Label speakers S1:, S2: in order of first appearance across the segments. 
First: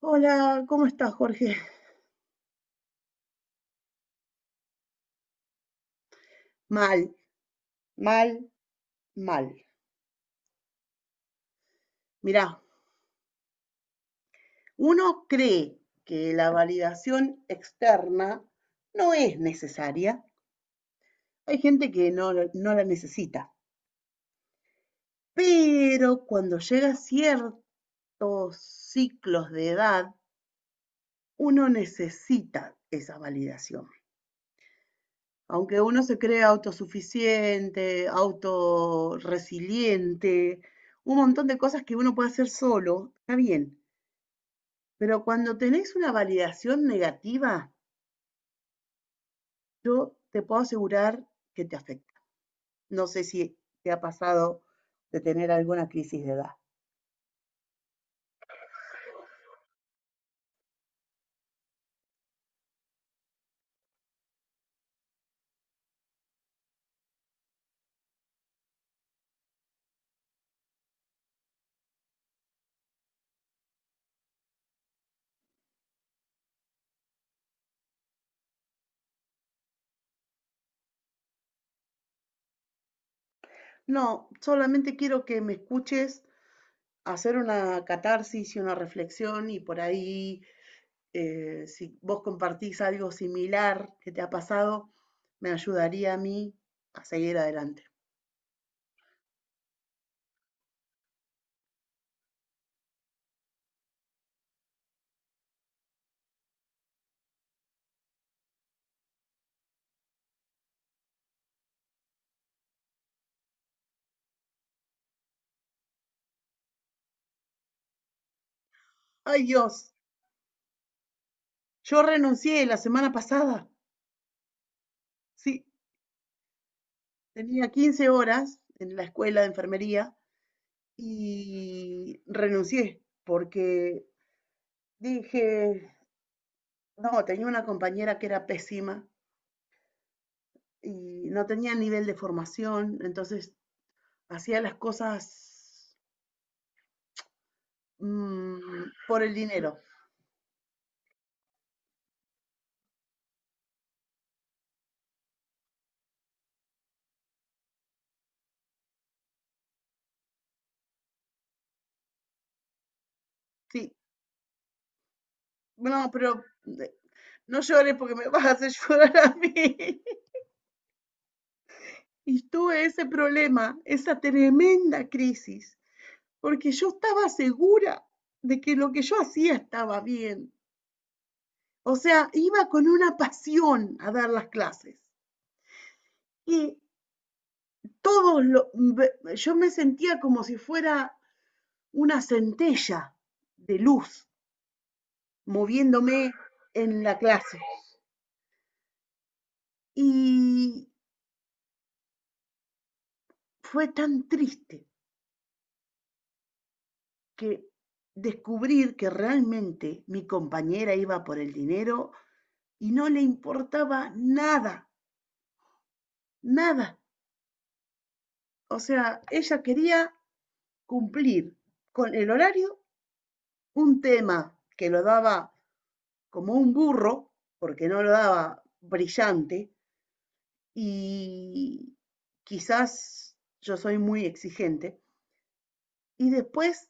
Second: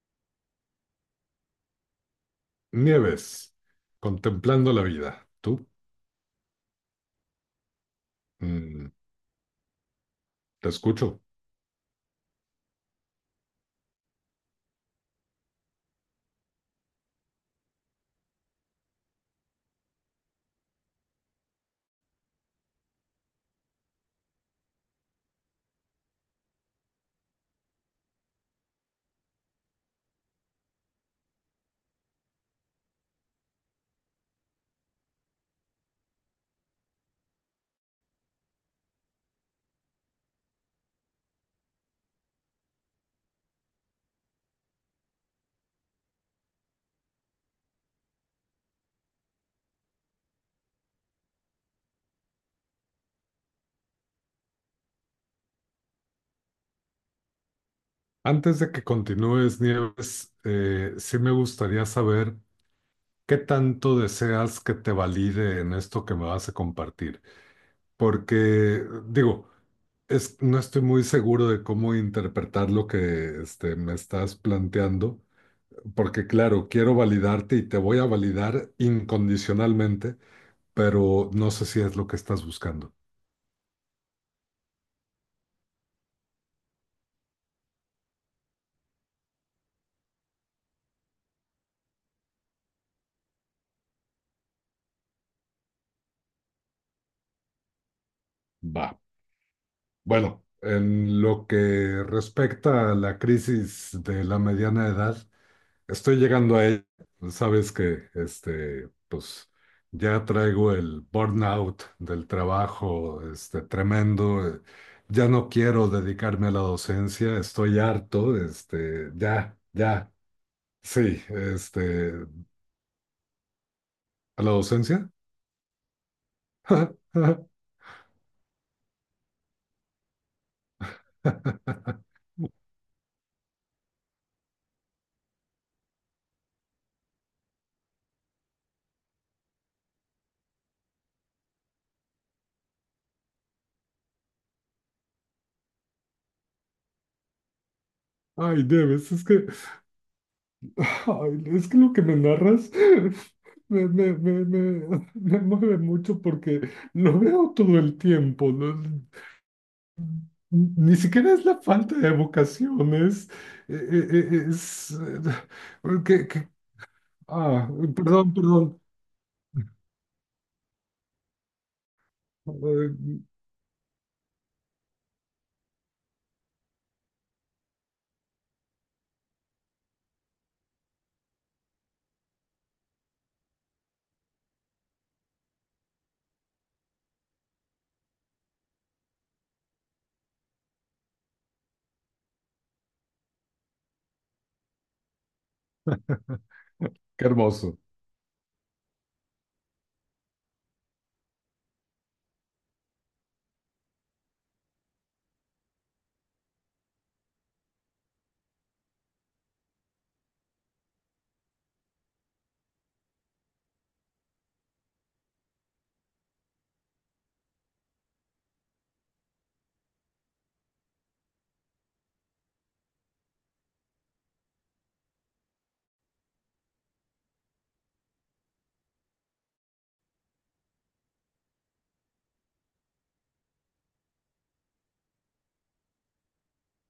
S1: Hola, ¿cómo estás, Jorge?
S2: Nieves, contemplando la vida. Tú,
S1: Mal, mal,
S2: mm,
S1: mal.
S2: te escucho.
S1: Mirá, uno cree que la validación externa no es necesaria. Hay gente que no, no la necesita. Pero cuando llega a ciertos ciclos de edad, uno necesita esa validación. Aunque uno se cree autosuficiente, autorresiliente, un montón de cosas que uno puede hacer solo, está bien. Pero cuando tenés una validación negativa, yo te puedo asegurar que te afecta. No sé si te ha pasado de tener alguna crisis de edad.
S2: Antes de que continúes, Nieves, sí me gustaría saber qué tanto deseas que te valide en esto que me vas a compartir. Porque, digo, no estoy muy seguro de cómo interpretar lo que me estás planteando, porque claro, quiero validarte y te voy a validar incondicionalmente, pero no sé si es lo que estás buscando.
S1: No, solamente quiero que me escuches hacer una catarsis y una reflexión y por ahí, si vos compartís algo similar que te ha pasado, me ayudaría a mí a seguir adelante.
S2: Va. Bueno, en lo que respecta a la crisis de la mediana edad, estoy llegando a ella. Sabes que, ya traigo el burnout del trabajo, tremendo. Ya no quiero dedicarme a la docencia, estoy harto,
S1: Ay
S2: ya,
S1: Dios,
S2: ya, sí,
S1: yo renuncié la semana pasada.
S2: a la docencia.
S1: Sí, tenía 15 horas en la escuela de enfermería. Y renuncié porque dije, no, tenía una compañera que era pésima y no tenía nivel de formación, entonces hacía las cosas
S2: Ay,
S1: mm,
S2: Debes,
S1: por
S2: es
S1: el
S2: que...
S1: dinero.
S2: Ay, es que lo que me narras me mueve mucho porque lo veo todo el tiempo, ¿no? Ni siquiera es la falta de vocación, es, e-
S1: Sí,
S2: e- e- es,
S1: no, pero
S2: que-
S1: eh, no
S2: ah,
S1: llores porque me
S2: perdón,
S1: vas a hacer
S2: perdón.
S1: llorar a mí. Y tuve ese
S2: Ay,
S1: problema, esa tremenda crisis, porque yo estaba segura de que lo que yo hacía estaba bien. O sea, iba con una pasión a dar las clases. Y todos, lo, yo me sentía como si fuera una centella de luz moviéndome en la
S2: qué
S1: clase.
S2: hermoso.
S1: Y fue tan triste que descubrir que realmente mi compañera iba por el dinero y no le importaba nada, nada. O sea, ella quería cumplir con el horario, un tema que lo daba como un burro, porque no lo daba brillante, y quizás yo soy muy exigente. Y después,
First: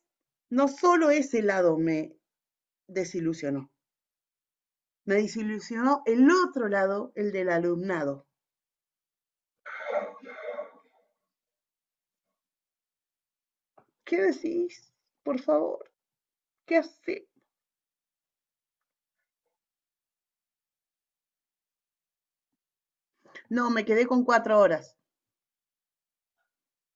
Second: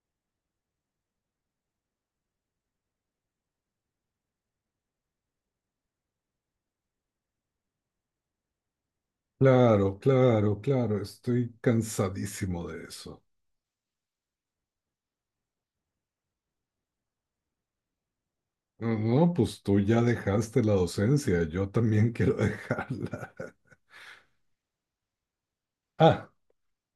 S1: no solo ese lado desilusionó, me desilusionó el otro lado, el del alumnado.
S2: Claro, claro, claro, estoy cansadísimo de eso.
S1: ¿Qué decís? Por favor, ¿qué hace?
S2: No, no, pues tú ya dejaste la docencia, yo también quiero dejarla.
S1: No, me quedé con 4 horas.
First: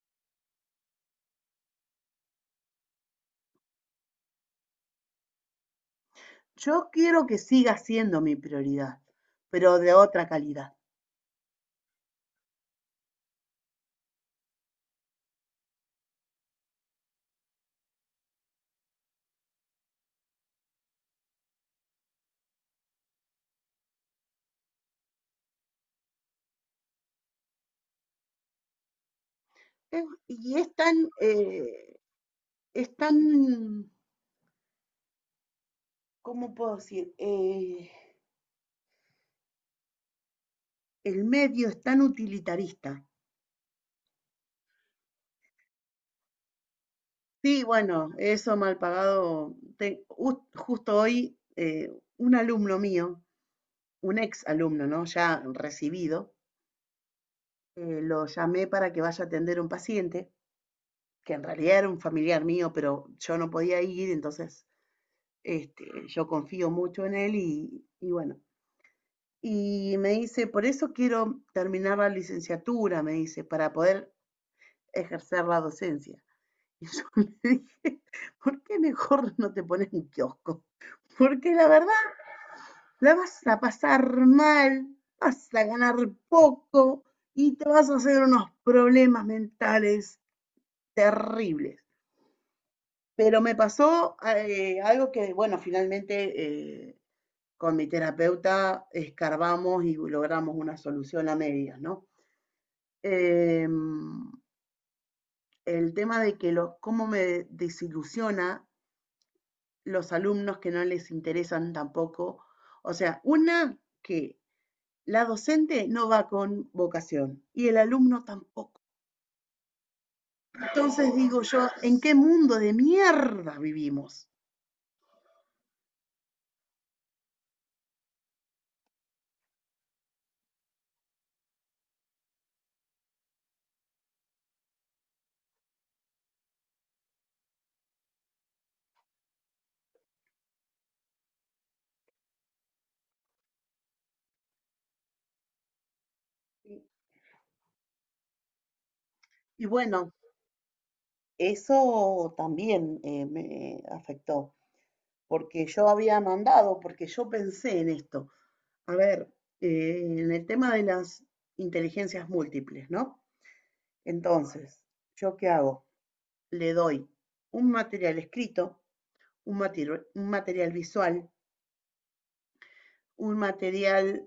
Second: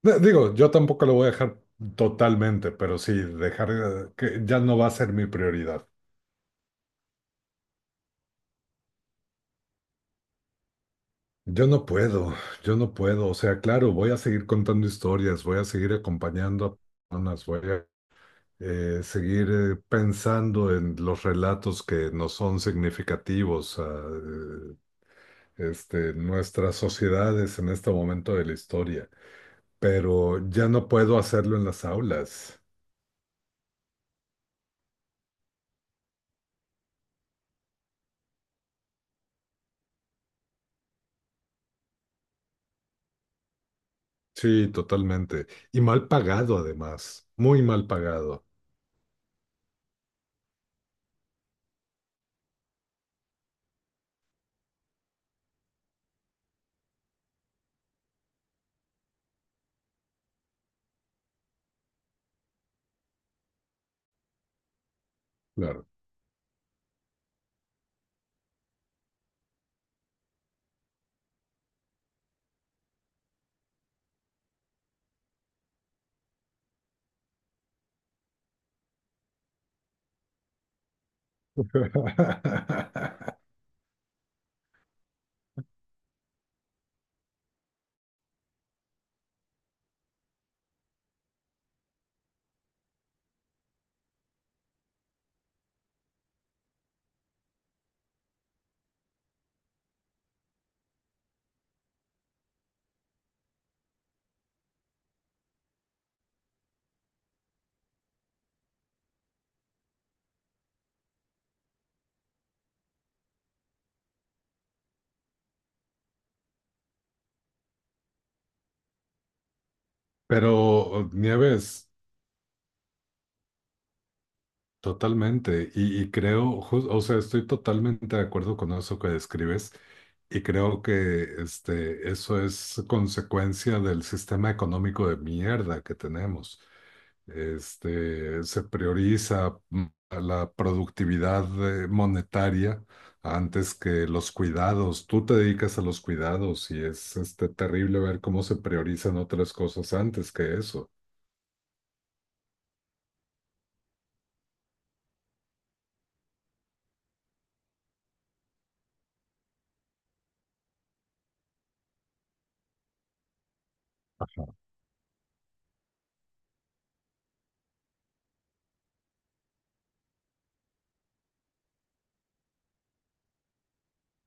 S2: Digo, yo tampoco lo voy a dejar totalmente, pero sí, dejar que ya no va a ser mi prioridad.
S1: Yo quiero que siga siendo mi prioridad, pero de otra calidad.
S2: Yo no puedo, yo no puedo. O sea, claro, voy a seguir contando historias, voy a seguir acompañando a personas, voy a seguir pensando en los relatos que nos son significativos a nuestras sociedades en este momento de la historia, pero
S1: Y
S2: ya
S1: es
S2: no
S1: tan,
S2: puedo hacerlo en las aulas.
S1: es tan, ¿cómo puedo decir? El medio es tan utilitarista.
S2: Sí, totalmente. Y mal pagado además,
S1: Sí,
S2: muy mal
S1: bueno,
S2: pagado,
S1: eso mal pagado. Justo hoy, un alumno mío, un ex alumno, ¿no? Ya recibido, lo llamé para que vaya a atender a un paciente, que en realidad era un familiar mío, pero yo no podía ir, entonces este,
S2: claro.
S1: yo confío mucho en él y bueno. Y me dice, por eso quiero terminar la licenciatura, me dice, para poder ejercer la docencia. Y yo le dije, ¿por qué mejor no te pones un kiosco? Porque la verdad, la vas a pasar mal, vas a ganar poco y te vas a hacer unos problemas mentales terribles. Pero me pasó algo que, bueno, finalmente eh, con mi terapeuta escarbamos y logramos una solución a medias, ¿no? Eh, el tema de que cómo me desilusiona los alumnos que no les interesan tampoco. O sea, una que la docente no va con vocación y el alumno tampoco.
S2: Pero
S1: Entonces digo yo,
S2: Nieves,
S1: ¿en qué mundo de mierda vivimos?
S2: totalmente. Y creo, o sea, estoy totalmente de acuerdo con eso que describes. Y creo que eso es consecuencia del sistema económico de mierda que tenemos. Se prioriza a la productividad monetaria antes que los cuidados. Tú te dedicas a los cuidados y es terrible ver cómo se priorizan otras
S1: Y
S2: cosas
S1: bueno,
S2: antes que eso.
S1: eso también me afectó, porque yo había mandado, porque yo pensé en esto. A ver, en el tema de las inteligencias múltiples, ¿no? Entonces, ¿yo qué hago? Le doy un material escrito, un material visual, un material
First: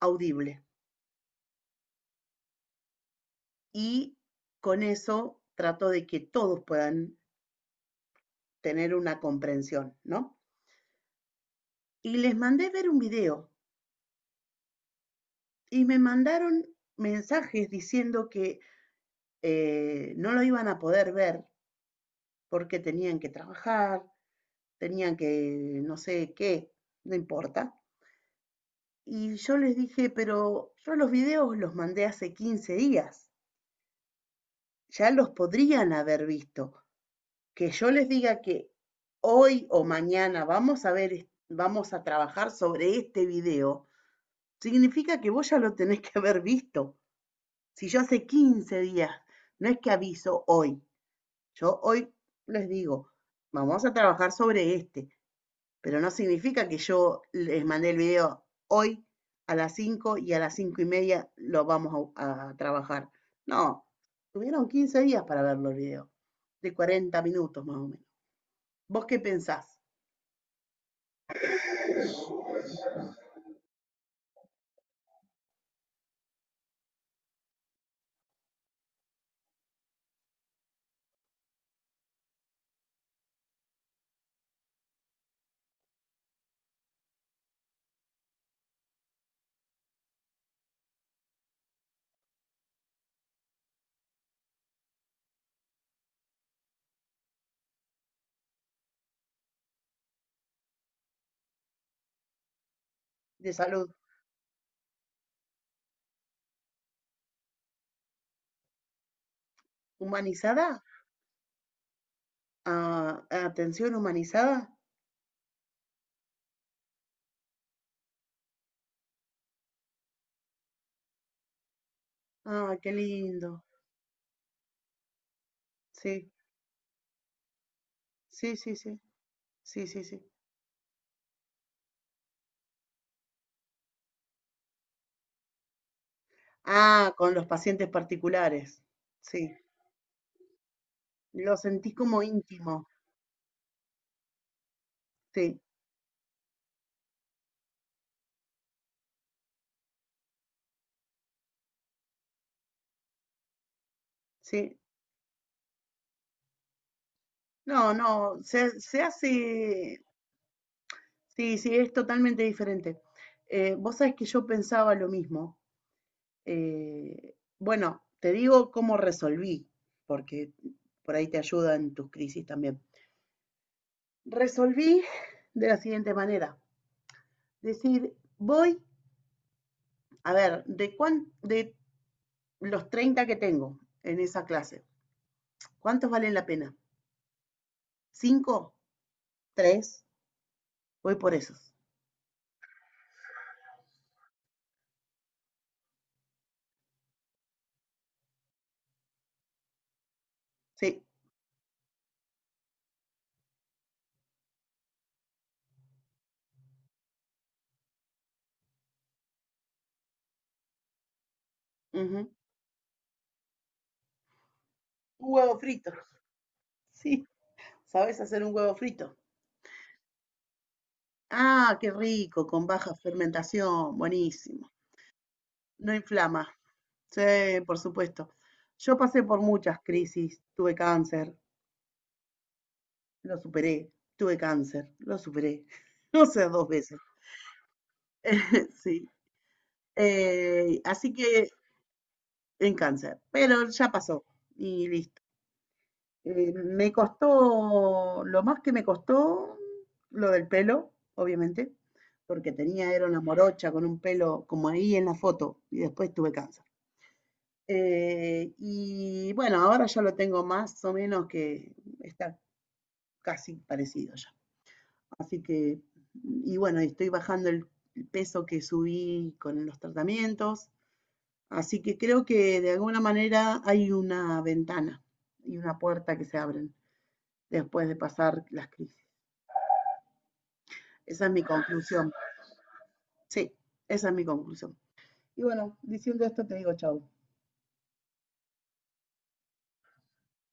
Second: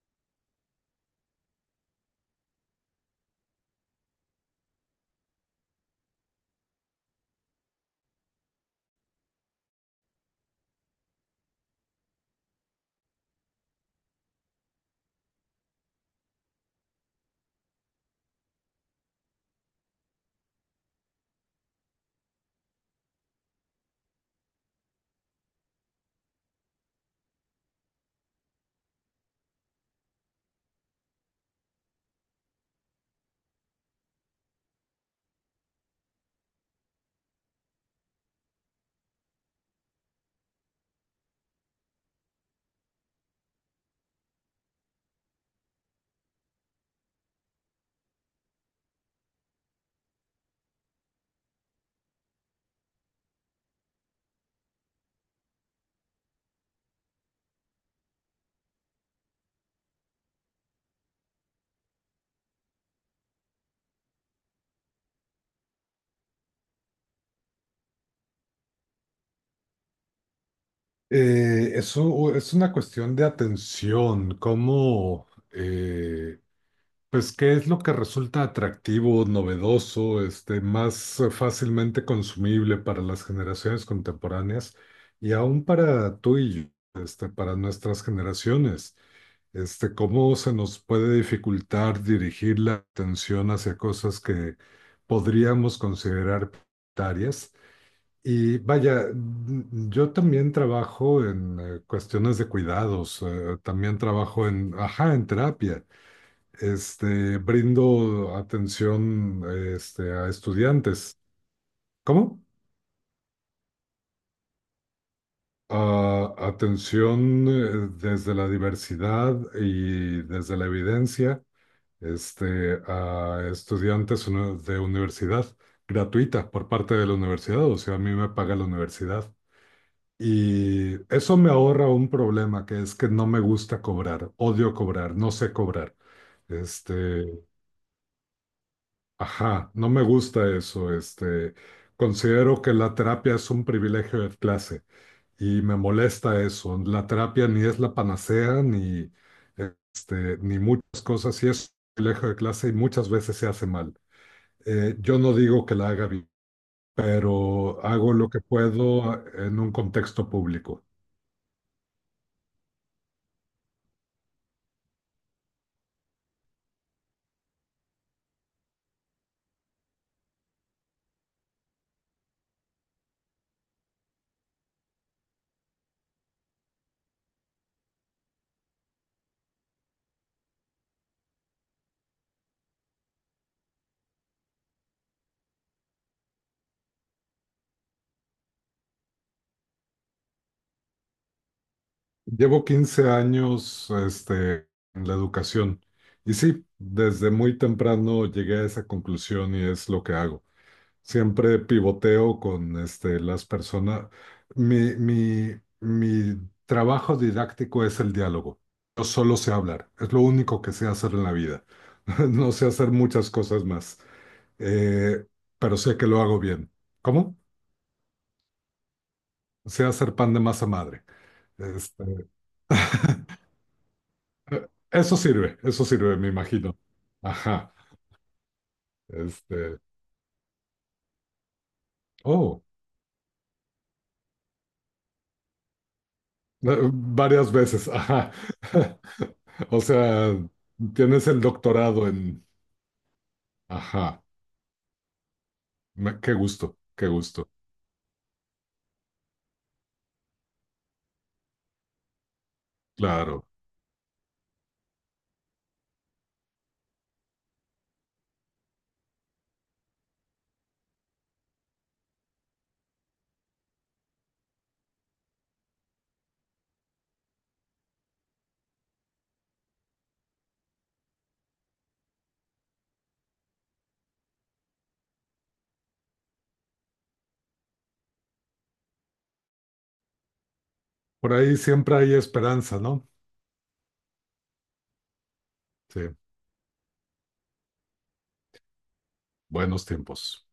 S1: audible. Y con eso trato de que todos puedan tener una comprensión, ¿no? Y les mandé ver un video y me mandaron mensajes diciendo que no lo iban a poder ver porque tenían que trabajar, tenían que no sé qué, no importa. Y yo les dije, pero yo los videos los mandé hace 15 días, ya los podrían haber visto. Que yo les diga que hoy o mañana vamos a ver, vamos a trabajar sobre este video, significa que vos ya lo tenés que haber visto. Si yo hace 15 días, no es que aviso hoy, yo hoy les digo, vamos a trabajar sobre este, pero no significa que yo les mandé el video hoy a las 5 y a las 5:30 lo vamos a trabajar. No, tuvieron 15 días para ver los videos, de 40 minutos más o menos. ¿Vos qué pensás?
S2: Eso es una cuestión de atención, cómo pues, ¿qué es lo que resulta atractivo, novedoso, más fácilmente consumible para las generaciones contemporáneas y aún para tú y yo, para nuestras generaciones? ¿Cómo se nos puede dificultar dirigir la atención hacia cosas que podríamos considerar prioritarias? Y vaya, mm, yo también trabajo en cuestiones de cuidados,
S1: De salud
S2: también trabajo en, ajá, en terapia. Brindo atención, a
S1: humanizada.
S2: estudiantes. ¿Cómo?
S1: Ah, atención humanizada.
S2: Atención, desde la diversidad y desde la evidencia,
S1: Ah, qué
S2: a
S1: lindo.
S2: estudiantes de universidad
S1: Sí,
S2: gratuita por parte de la universidad, o sea, a mí me paga
S1: sí,
S2: la
S1: sí, sí,
S2: universidad.
S1: sí, sí, sí.
S2: Y eso me ahorra un problema, que es que no me gusta cobrar, odio cobrar, no sé cobrar.
S1: Ah, con
S2: Este...
S1: los pacientes particulares. Sí,
S2: Ajá, no me gusta eso.
S1: lo sentí como
S2: Considero que
S1: íntimo.
S2: la terapia es un privilegio de clase
S1: Sí,
S2: y me molesta eso. La terapia ni es la panacea ni ni muchas cosas y es un privilegio de clase y muchas veces se hace mal.
S1: sí.
S2: Yo no digo que la haga bien, pero
S1: No,
S2: hago lo
S1: no,
S2: que
S1: se
S2: puedo en un
S1: hace,
S2: contexto público.
S1: sí, sí, es totalmente diferente. Vos sabés que yo pensaba lo mismo. Bueno, te digo cómo resolví, porque por ahí te ayuda en tus crisis también. Resolví de la siguiente manera. Decir, voy, a ver, de los 30 que tengo en esa clase, ¿cuántos valen la pena? ¿Cinco? ¿Tres? Voy por esos.
S2: Llevo 15 años en la educación y sí, desde muy temprano llegué a esa conclusión y es lo que hago.
S1: Sí.
S2: Siempre pivoteo con las personas. Mi trabajo didáctico es el diálogo. Yo solo sé hablar. Es lo único que sé hacer en la vida.
S1: Uh -huh.
S2: No sé hacer muchas cosas más. Eh,
S1: Un huevo
S2: pero
S1: frito.
S2: sé que lo hago bien.
S1: Sí.
S2: ¿Cómo?
S1: ¿Sabes hacer un huevo frito?
S2: Sé hacer pan de masa madre.
S1: Ah, qué
S2: Este,
S1: rico, con baja fermentación. Buenísimo.
S2: Eso sirve, eso
S1: No
S2: sirve, me
S1: inflama.
S2: imagino.
S1: Sí,
S2: Ajá.
S1: por supuesto. Yo pasé por muchas
S2: Este,
S1: crisis. Tuve cáncer,
S2: oh,
S1: lo superé. Tuve cáncer, lo superé. No sé, dos veces.
S2: varias veces. Ajá.
S1: Sí.
S2: O sea,
S1: Así
S2: tienes el
S1: que
S2: doctorado en...
S1: en cáncer, pero ya
S2: Ajá,
S1: pasó y listo.
S2: Qué gusto,
S1: Me
S2: qué gusto.
S1: costó, lo más que me costó, lo del pelo, obviamente, porque tenía, era una
S2: Claro,
S1: morocha con un pelo como ahí en la foto y después tuve cáncer. Y bueno, ahora ya lo tengo más o menos, que está casi parecido ya. Así que, y bueno, y estoy bajando el peso que subí con los tratamientos. Así que creo que de alguna manera hay una ventana y una puerta que se abren después de pasar las crisis. Esa es
S2: por
S1: mi
S2: ahí siempre
S1: conclusión.
S2: hay esperanza, ¿no?
S1: Sí, esa es mi conclusión. Y bueno,
S2: Sí,
S1: diciendo esto te digo chau.
S2: buenos tiempos.